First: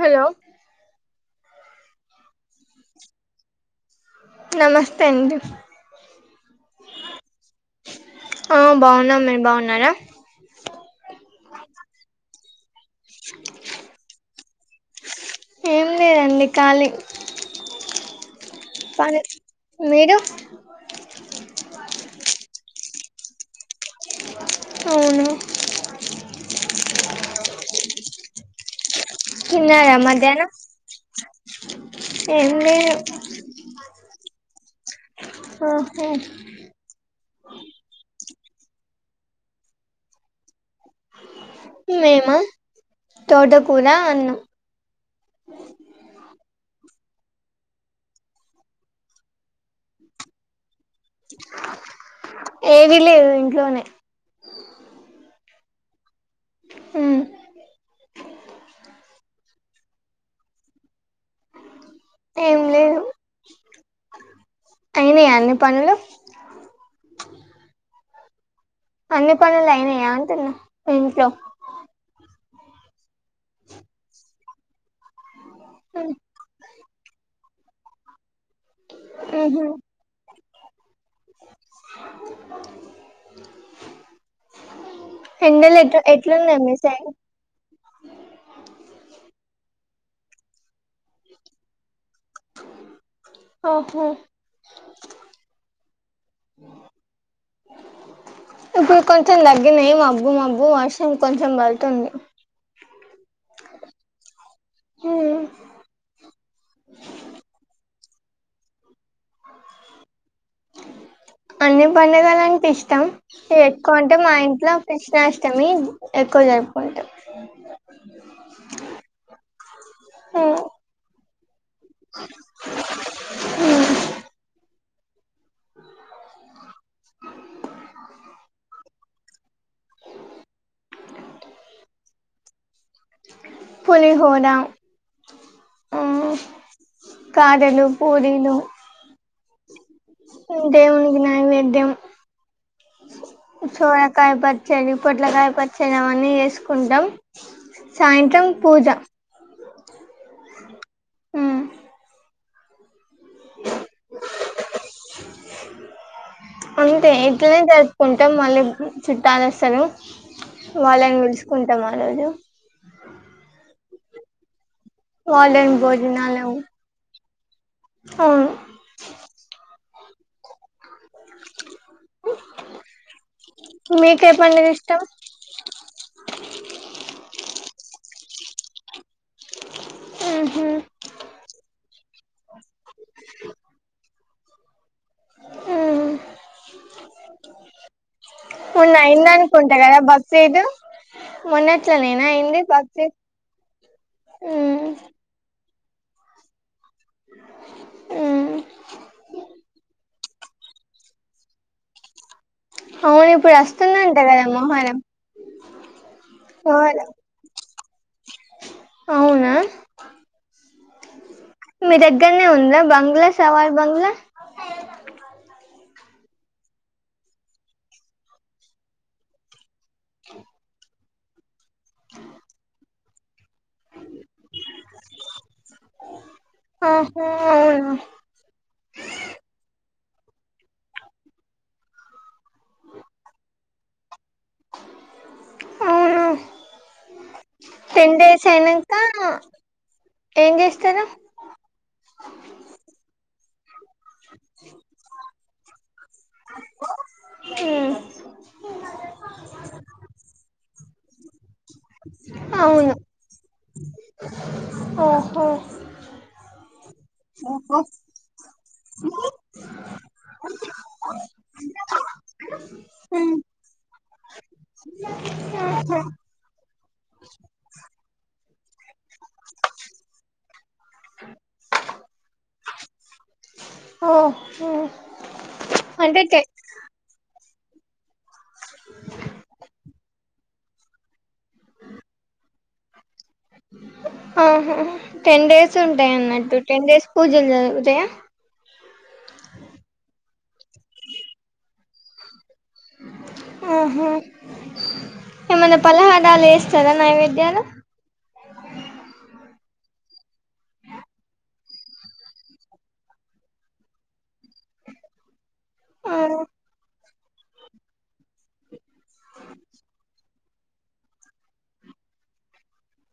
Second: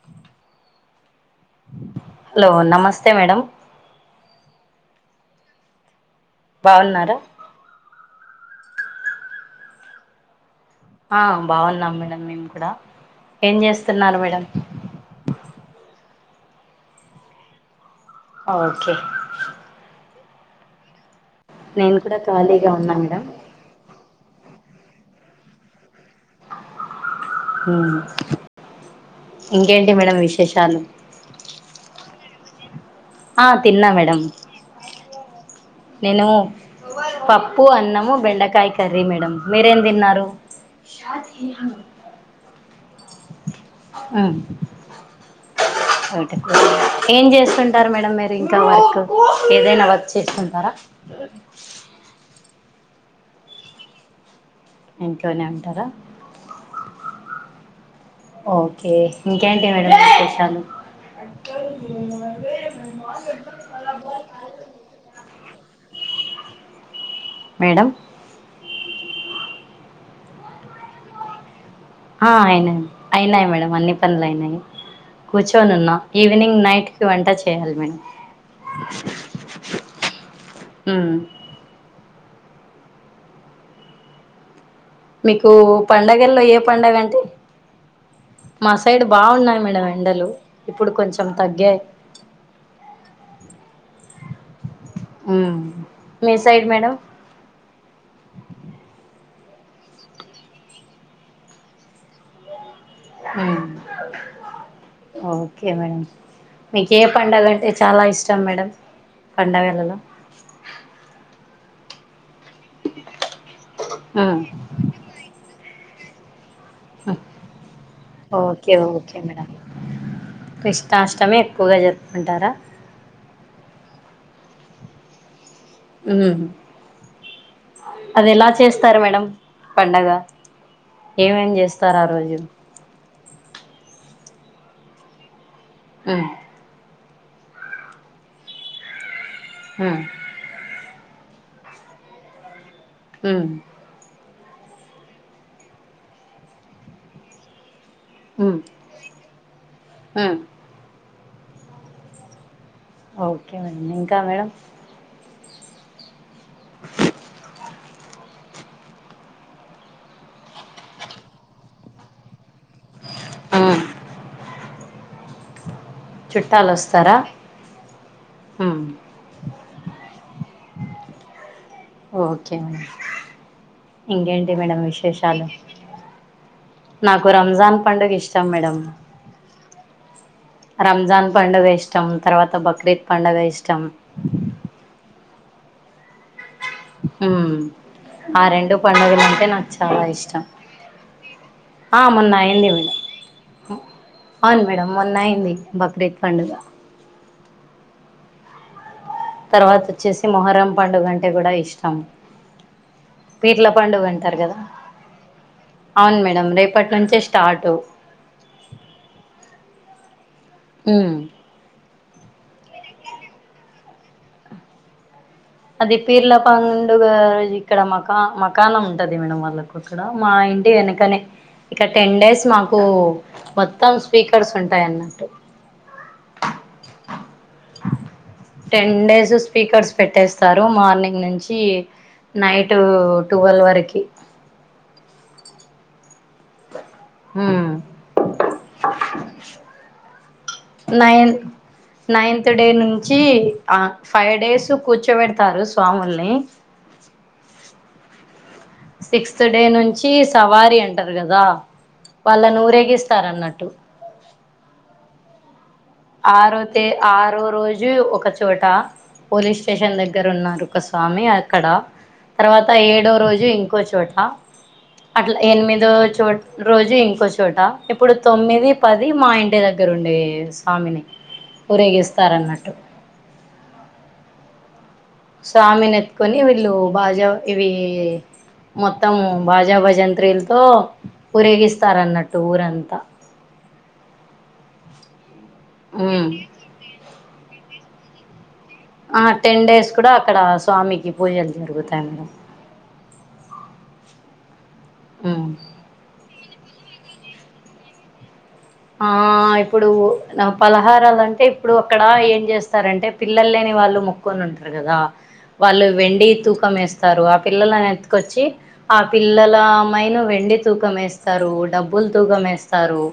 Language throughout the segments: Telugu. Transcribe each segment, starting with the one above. హలో హలో నమస్తే మేడం నమస్తే అండి బాగున్నారా ఆ బాగున్నాం మీరు బాగున్నారా ఆ బాగున్నాం మేడం మేము కూడా ఏం చేస్తున్నారు మేడం ఏం లేదండి ఖాళీ ఓకే పని మీరు నేను కూడా ఖాళీగా ఉన్నా మేడం అవున ఉమ్ ఇంకేంటి తిన్నారా మేడం మధ్యాహ్నం విశేషాలు ఏం లేదు ఆ తిన్నా మేడం ఆహా నేను పప్పు, అన్నము, బెండకాయ కర్రీ మేడం మీరేం దిన్నారు? షాదీ మేమా తోటకూర, అన్నం [inaudible] తోటకూరా ఏం చేస్తుంటారు మేడం మీరు ఇంకా వర్క్ ఏదైనా వర్క్ చేస్తుం టారా ఏదీ లేదు ఇంట్లోనే ఇంట్లోనే ఉంటారా ఉమ్ ఓకే ఇంకేంటి మేడం విశేషాలు [inaudible] ఏం లేదు య అన్ని పనులు మేడం అన్ని పనులైనయా అంటున్నా ఇంట్లో ఆ అయినై అయినై మేడం అన్ని పనులైనై కూర్చొనున్నా ఉమ్. ఈవినింగ్ నైట్ కి వంట చేయాలి మేడం ఉహు ఉ మీకూ ఎండలు ఎట్ పండగల్లో ఎట్లున్నాయి ఏ మీ సైడ్ పండగంటే మా సైడ్ బాగున్నై మేడం ఎండలు ఇప్పుడు కొంచెం తగ్గాయి ఓహో ఉ మీ సైడ్ మేడం ఇప్పుడు కొంచెం తగ్గినయి మబ్బు మబ్బు వర్షం కొంచెం పడుతుంది ఉ ఓకే మేడం మీకు ఏ పండగంటె చాలా ఇష్టం మేడం పండగలలో అన్ని పండగలంటే ఇష్టాం ఎక్కువ అంటే ఉమ్ మా ఇంట్లో కృష్ణాష్టమి ఎక్కువ జరు okay okay madam Krishnashtami ఎక్కువగా జరుపుకుంటారా ఉ అది ఎలా చేస్తారు మేడం పండగ ఏమేం చేస్తారు ఆ రోజు పులిహోర ఉ కారెలు పూరీలు ఉ దేవునికి నైవేద్యం ఉ సోరకాయ పచ్చడి పొట్లకాయ పచ్చడి అవన్నీ చేసుకుంటాం సాయంత్రం పూజ ఆ ఉ ఓకే మేడం ఇంకా మేడం అంతే ఇట్లనే జరుపుకుంటాం మళ్ళీ చుట్టలస్తారు వాళ్ళని విలుసుకుంటాం ఆ రోజు ఆ వలెన్ బో చుట్టాలవస్తారా అవును ఉ ఓకే మేడం మీకే ఇంకేంటి పండుగ మేడం ఇష్టం విశేషాలు నాకు రంజాన్ పండుగ ఇష్టం మేడం ఉహ్ రంజాన్ పండుగ ఇష్టం తర్వాత బక్రీద్ పండుగ ఇష్టం ఉ ఆ రెండు మొన్న అయింది పండుగలంటే నాకు అనుకుంటా కదా చాలా ఇష్టం బక్రీద్ ఆ మొన్నట్లనేనా మొన్న అయింది మేడం బక్రీద్ అవును మ్మ్ మేడం మొన్న అయింది బక్రీద్ పండుగ ఉ తర్వాత వచ్చేసి మొహరం పండుగ అంటే కూడా ఇష్టం అవును ఇప్పుడు పీర్ల పండుగ వస్తుందంట అంటారు కదా గదా. మొహరం అవును మేడం రేపటి మొహరం నుంచే స్టార్ట్ అవునా ఉమ్. మీ దగ్గర్నే ఉందా, బంగ్లా సవార్ బంగ్లా. అది పీర్ల పండుగ ఇక్కడ మకా, మకానం ఉంటది మేడం వాళ్ళకు. ఇక్కడ మా ఇంటి ఎనకనే, ఇక టెన్ డేస్ మాకు మొత్తం స్పీకర్స్ ఉంటాయి అన్నట్టు ఆహా అవునా టెన్ డేస్ స్పీకర్స్ పెట్టేస్ స్తారు, మార్నింగ్ నుంచి నైట్ టువెల్వ్ వరకి. అవును ఉమ్. టెన్ డేస్ అయినంక ఏం జేస్తారు. నైన్ నైన్త్ డే నుంచి, ఆ ఫైవ్ డేస్ కూర్చోబెడతారు స్వాముల్ని. ఉమ్మ్ సిక్స్త్ డే నుంచి సవారి అంటారు గదా, వాళ్ళను అవును ఊరేగిస్తారు అన్నట్టు. ఓహో ఆరోతే ఆరోరోజే ఒకచోట పోలీస్ స్టేషన్ దగ్గరున్నారు ఒక స్వామి, అక్కడ తర్వాత మ్మ్ ఏడోరోజే ఇంకోచోట అట్లా ఎనిమిదో ఆహా చోట్ రోజే ఇంకోచోట, ఇప్పుడు తొమ్మిది పది మా ఇంటి దగ్గరుండే స్వామిని ఊరేగిస్తారన్నట్టు. ఓ హుమ్మ్ స్వామి నెత్కోని వీళ్ళు, బాజా ఇవీ మొత్తం బాజా, భజంత్రీల్తో ఊరేగిస్తారన్నట్టు ఊరంతా. ఆహా టెన్ డేస్ ఉంటై ఉమ్ అన్నట్టు, టెన్ డేస్ పూజలు జరుగుతాయా. ఆ టెన్ డేస్ కూడా అక్కడ స్వామికి పూజలు జరుగుతాయ [unintelligible] ఆహా, ఉమ్ ఏమన్నా పలహారాలేస్తారా నైవేద్యాలు. ఆ ఇప్పుడు నా పలహారాలంటే ఇప్పుడు అక్కడ ఏం జేస్తారంటే. పిల్లల్లేని వాళ్ళు మొక్కొని ఉంటరు గదా. వాళ్ళు వెండి తూకంమేస్తారు, ఆ పిల్లలనెత్కొచ్చి ఆ పిల్లల ఆమైను వెండి తూకం ఏస్తారు, డబ్బులు తూకం ఏస్తారు.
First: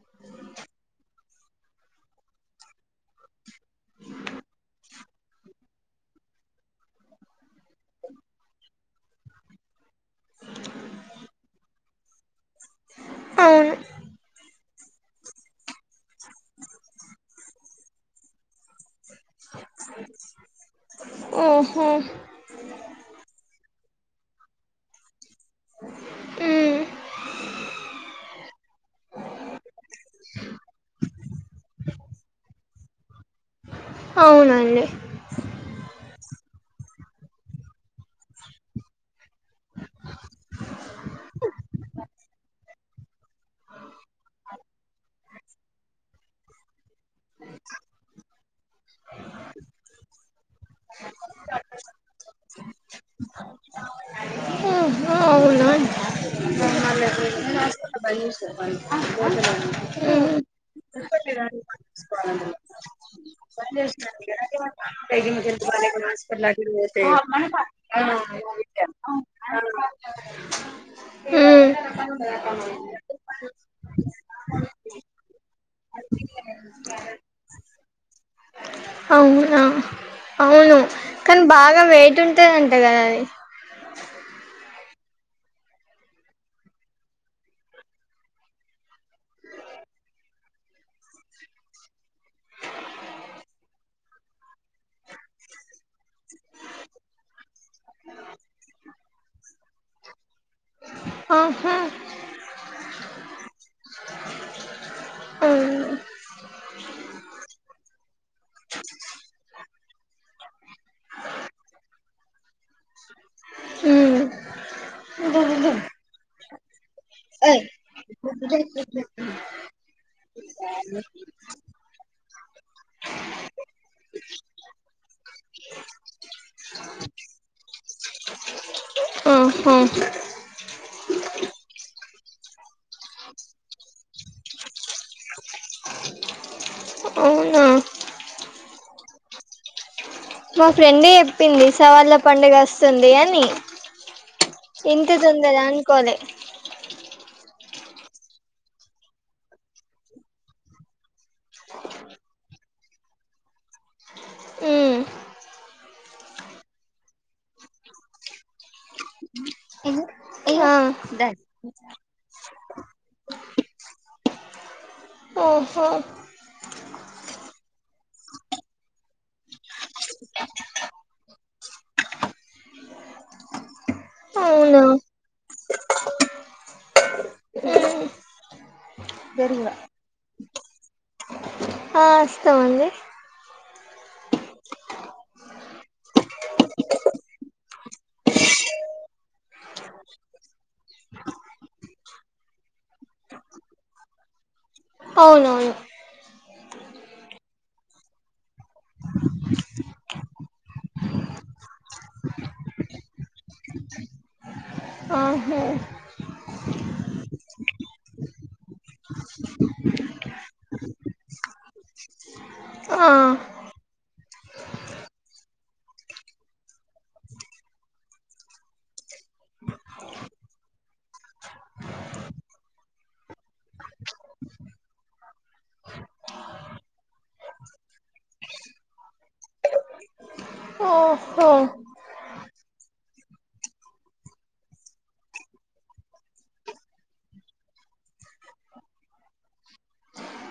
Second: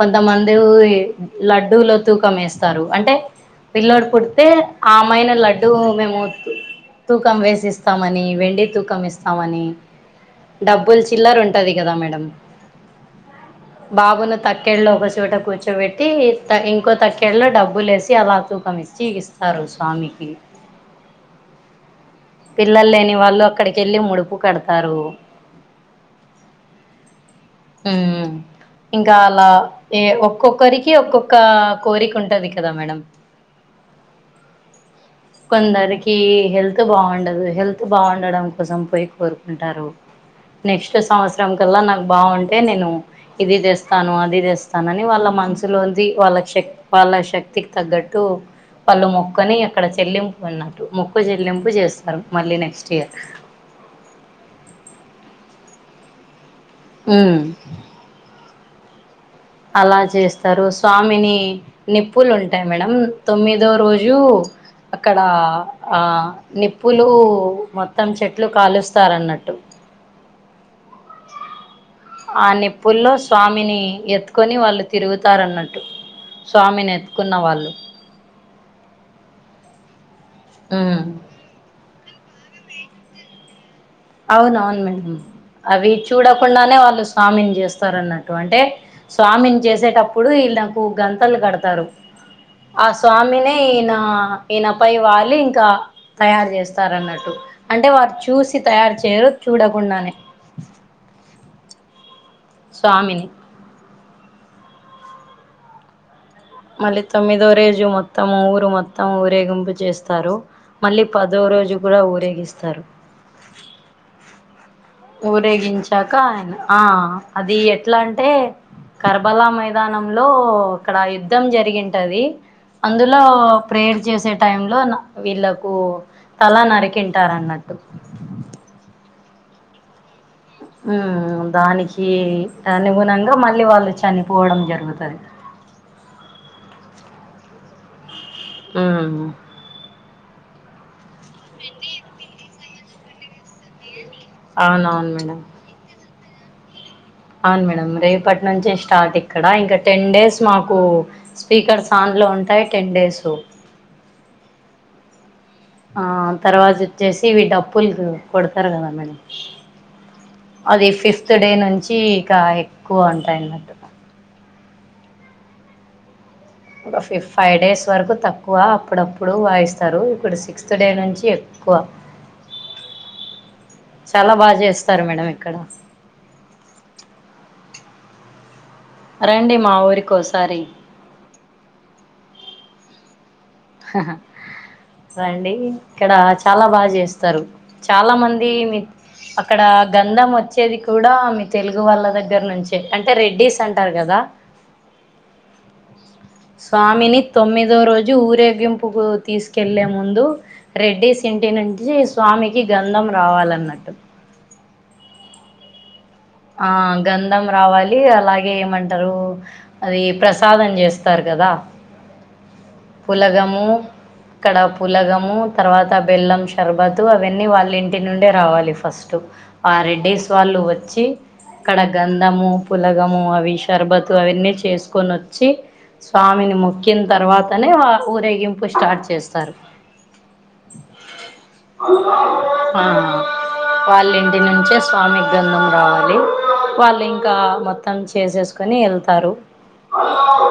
కొంతమంది ఉయే లడ్డూలో తూకంమేస్తారు అంటే, పిల్లోడు పుడ్తే ఆమైనా లడ్డూ మేము తూ తూకం వేసిస్తామని, వెండి తూకం ఇస్తామని. డబ్బుల్ చిల్లర ఉంటది కదా మేడం, అవును బాబును తట్ క్కెళ్ళో ఒక చోట కూర్చోబెట్టి, ఇంకో తక్కెళ్ళలో డబ్బు లేసి అలా తూకమిస్ చ్చి ఇస్తారు స్వామికి ఓహో పిల్లల్లేని వాళ్ళు, అక్కడికెళ్ళి ముడుపు కడ్తారూ. మ్మ్ ఉమ్ ఇంకా అలా ఏ ఒక్కొక్కరికి ఒక్కొక్క కోరికుంటది కదా మేడం. అవునండి కొందరికి హెల్త్ బాగుండదు, హెల్త్ బాగుండడం కోసం పోయి కోరుకుంటారు. నెక్స్ట్ సంవత్సరం కల్లా నాకు బాగుంటే నేను ఇది జేస్ స్తాను, అది తెస్తానని వాళ్ళ మనసులోంది వాళ్ళ శక్, వాళ్ళ శక్తికి తగ్గట్టు వాళ్ళు మొక్కోని అక్కడ చెల్లింపు అన్నట్టు, మొక్క చెల్లింపు చేస్తారు మళ్ళీ నెక్స్ట్ ఇయర్. ఆ అవునండి ఉమ్ [unintelligible] అలా జేస్తారు స్వామిని నిప్పులుంటాయి మేడం తొమ్మిదో రోజు అక్కడా ఆ నిప్పులు మొత్తం చెట్లు కాలుస్తారన్నట్టు మ్మ్. ఆ నిప్పుల్లో స్వామిని ఎత్కోని వాళ్ళు తిరుగుతారన్నట్టు స్వామినెత్కున్న వాళ్ళు ఔనా ఉ కనీ బాగా వెయిట్ ఉంటదంట కదా అది [inaudible] ఔనౌను మేడం అవి చూడకుండానే వాళ్ళు స్వామింజేస్తారు అన్నట్టు అంటే స్వామింజేసేటప్పుడు ఈళ్ళకు గంతలు గడ్తరూ ఆ స్వామినే ఈయన ఈయనపై వాళ్ళి ఇంకా తయారు చేస్తార అన్నట్టు అంటే వారు చూసి తయారు చేయరు చూడకుండానే ఆహా స్వామిని అవును. మళ్ళీ తొమ్మిదో రేజు మొత్తమూ ఊరు మొత్తము ఊరేగింపు జేస్తారు మళ్ళీ పదో రోజు కూడా ఊరేగిస్తారు ఉ ఊరేగించాక ఆయన ఆ అది ఎట్లా అంటే కర్బలా మైదానంలో అక్కడ యుద్ధం జరిగింటది అందులో ప్రేయర్ చేసే టైంలో న వీళ్ళకు తలా నరికింటార అన్నట్ ఓ ఆహా ఉమ్మ్ దానికి అనుగుణంగా మళ్ళీ వాళ్ళు చనిపోడం జరుగుతద్ అవునా ఆ మా ఫ్రెండే ఏప్పింది సవళ్ల పండుగస్తుందీ అని ఇంత అవునవును మేడం తొందర అన్కోలే అవును మేడం రేపట్నుంచే స్టార్ట్ ఇక్కడ ఇంకా టెన్ డేస్ మాకు స్పీకర్స్ ఆన్లో ఉంటాయ్ టెన్ డేసు ఊ ఆ తర్వాత వచ్చేసి ఇవి డప్పుల్కి కొడ్తారు కదా మేడం ఆ అది ఫిఫ్త్ డే నుంచి ఇకా ఎక్కువ ఉంటాయన్నట్టు ఓహో ఒక ఫిఫ్ ఫై డేస్ వరకు తక్కువ అప్పుడప్పుడు వాయిస్తారు ఇప్పుడు సిక్స్త్ డే నుంచి ఎక్కువ చాలా బాగ అవునా జేస్తారు మేడం ఇక్కడ రండి మా ఊరికోసారి హా వస్తమండి హా హా రండి ఇక్కడ చాలా బాగా జేస్తారు చాలా మంది మీక్ అక్కడ గంధం వచ్చేది కూడా మీ తెలుగు వాళ్ళ దగ్గర్నుంచే అంటే రెడ్డిస్ అంటారు గదా అవునవును స్వామిని తొమ్మిదో రోజు ఊరేగింపుకు తీస్కెల్లే ముందు రెడ్డీస్ ఇంటి నుంచి స్వామికి గంధం రావాలన్నట్టు ఆహా ఆ గంధం రావాలి, అలాగే ఏమంటారు. అది, ప్రసాదం, జేస్తారు. గదా ఆ పులగము ఇక్కడ, పులగము, తర్వాత బెల్లం షర్బతు అవన్నీ వాళ్ళింటి నుండే రావాలి. ఫస్టు ఆ రెడ్డిస్ వాళ్ళు వచ్చి అక్కడ గంధము పులగము అవి షర్బతు అవన్నీ చేసుకొనిచ్చి స్వామిని మొక్కిన తర్వాతనే ఆ ఊరేగింపు స్టార్ట్ చేస్తారు. ఓహో, హా వాళ్ళింటి నుంచే స్వామికి గంధం రావాలి. వాళ్ళింకా మొత్తం చేసేస్కుని వెళ్తారు.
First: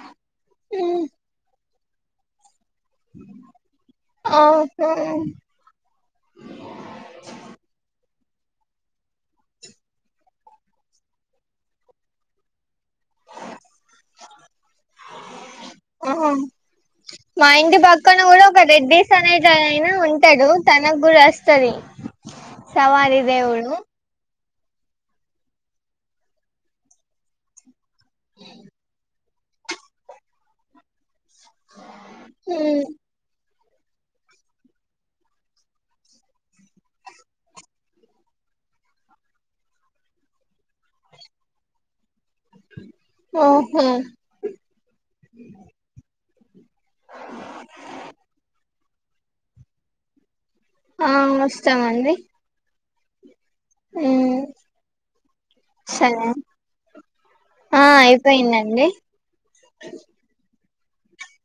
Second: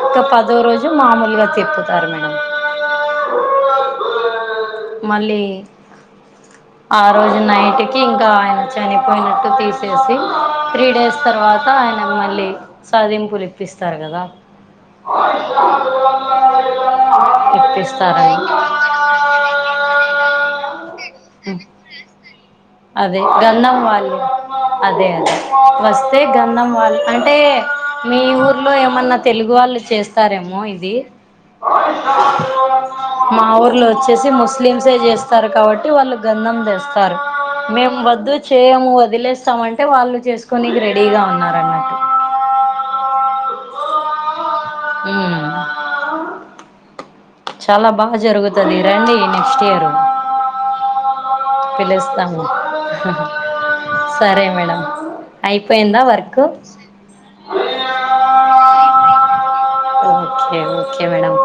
ఇంకా పదో రోజు ఉమ్ మామూలుగా తిప్పుతారు మేడం ఓహో మళ్ళీ ఆ రోజు నైట్ కి ఇంకా ఆయన చనిపోయినట్టు తీసేసి త్రీ డేస్ తర్వాత ఆయన మళ్ళీ సధింపులు ఇప్పిస్తారు కదా ఆ మా ఇంటి పక్కన ఇప్పిస్తారని కూడా ఒక రెడ్డీస్ అనేటైనా ఉంటడు తనగ్గూడస్తది సవారి దేవుడు హల్లు [unintelligible] అదే అదే వస్తే గంధం వాళ్ళు అంటే మీ ఊర్లో ఏమన్నా తెలుగు వాళ్ళు చేస్త తారేమో ఇది ఉమ్ మా ఊర్లో ఒచ్చేసి ముస్లిమ్సే జేస్తారు. కాబట్టి వాళ్ళు గంధం తేస్తారు. మేం వద్దు చేయము, వదిలేస్తామంటే, వాళ్ళు చేస్కొనికి, రెడీగా, ఉన్నారన్నట్టు, ఆహా ఉమ్ చాలా బాగ జరుగుతది ఈడ రండి నెక్స్ట్ ఇయరు ఆహ్ ఔ పిలుస్తాము. ఉమ్ సరే, మేడం, అయిపోయిందా, సరే వర్క్, ఆ అయిపోయిందండి. థ్యాంక్ యూ మేడం,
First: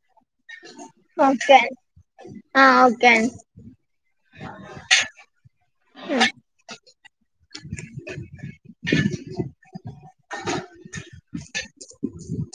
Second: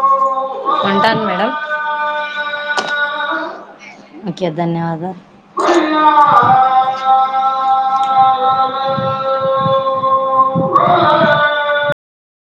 ఉంటాను మేడం ఓకే ఆ ఆహ్ ఓకే అండి ఓకే, ధన్యవాదాలు,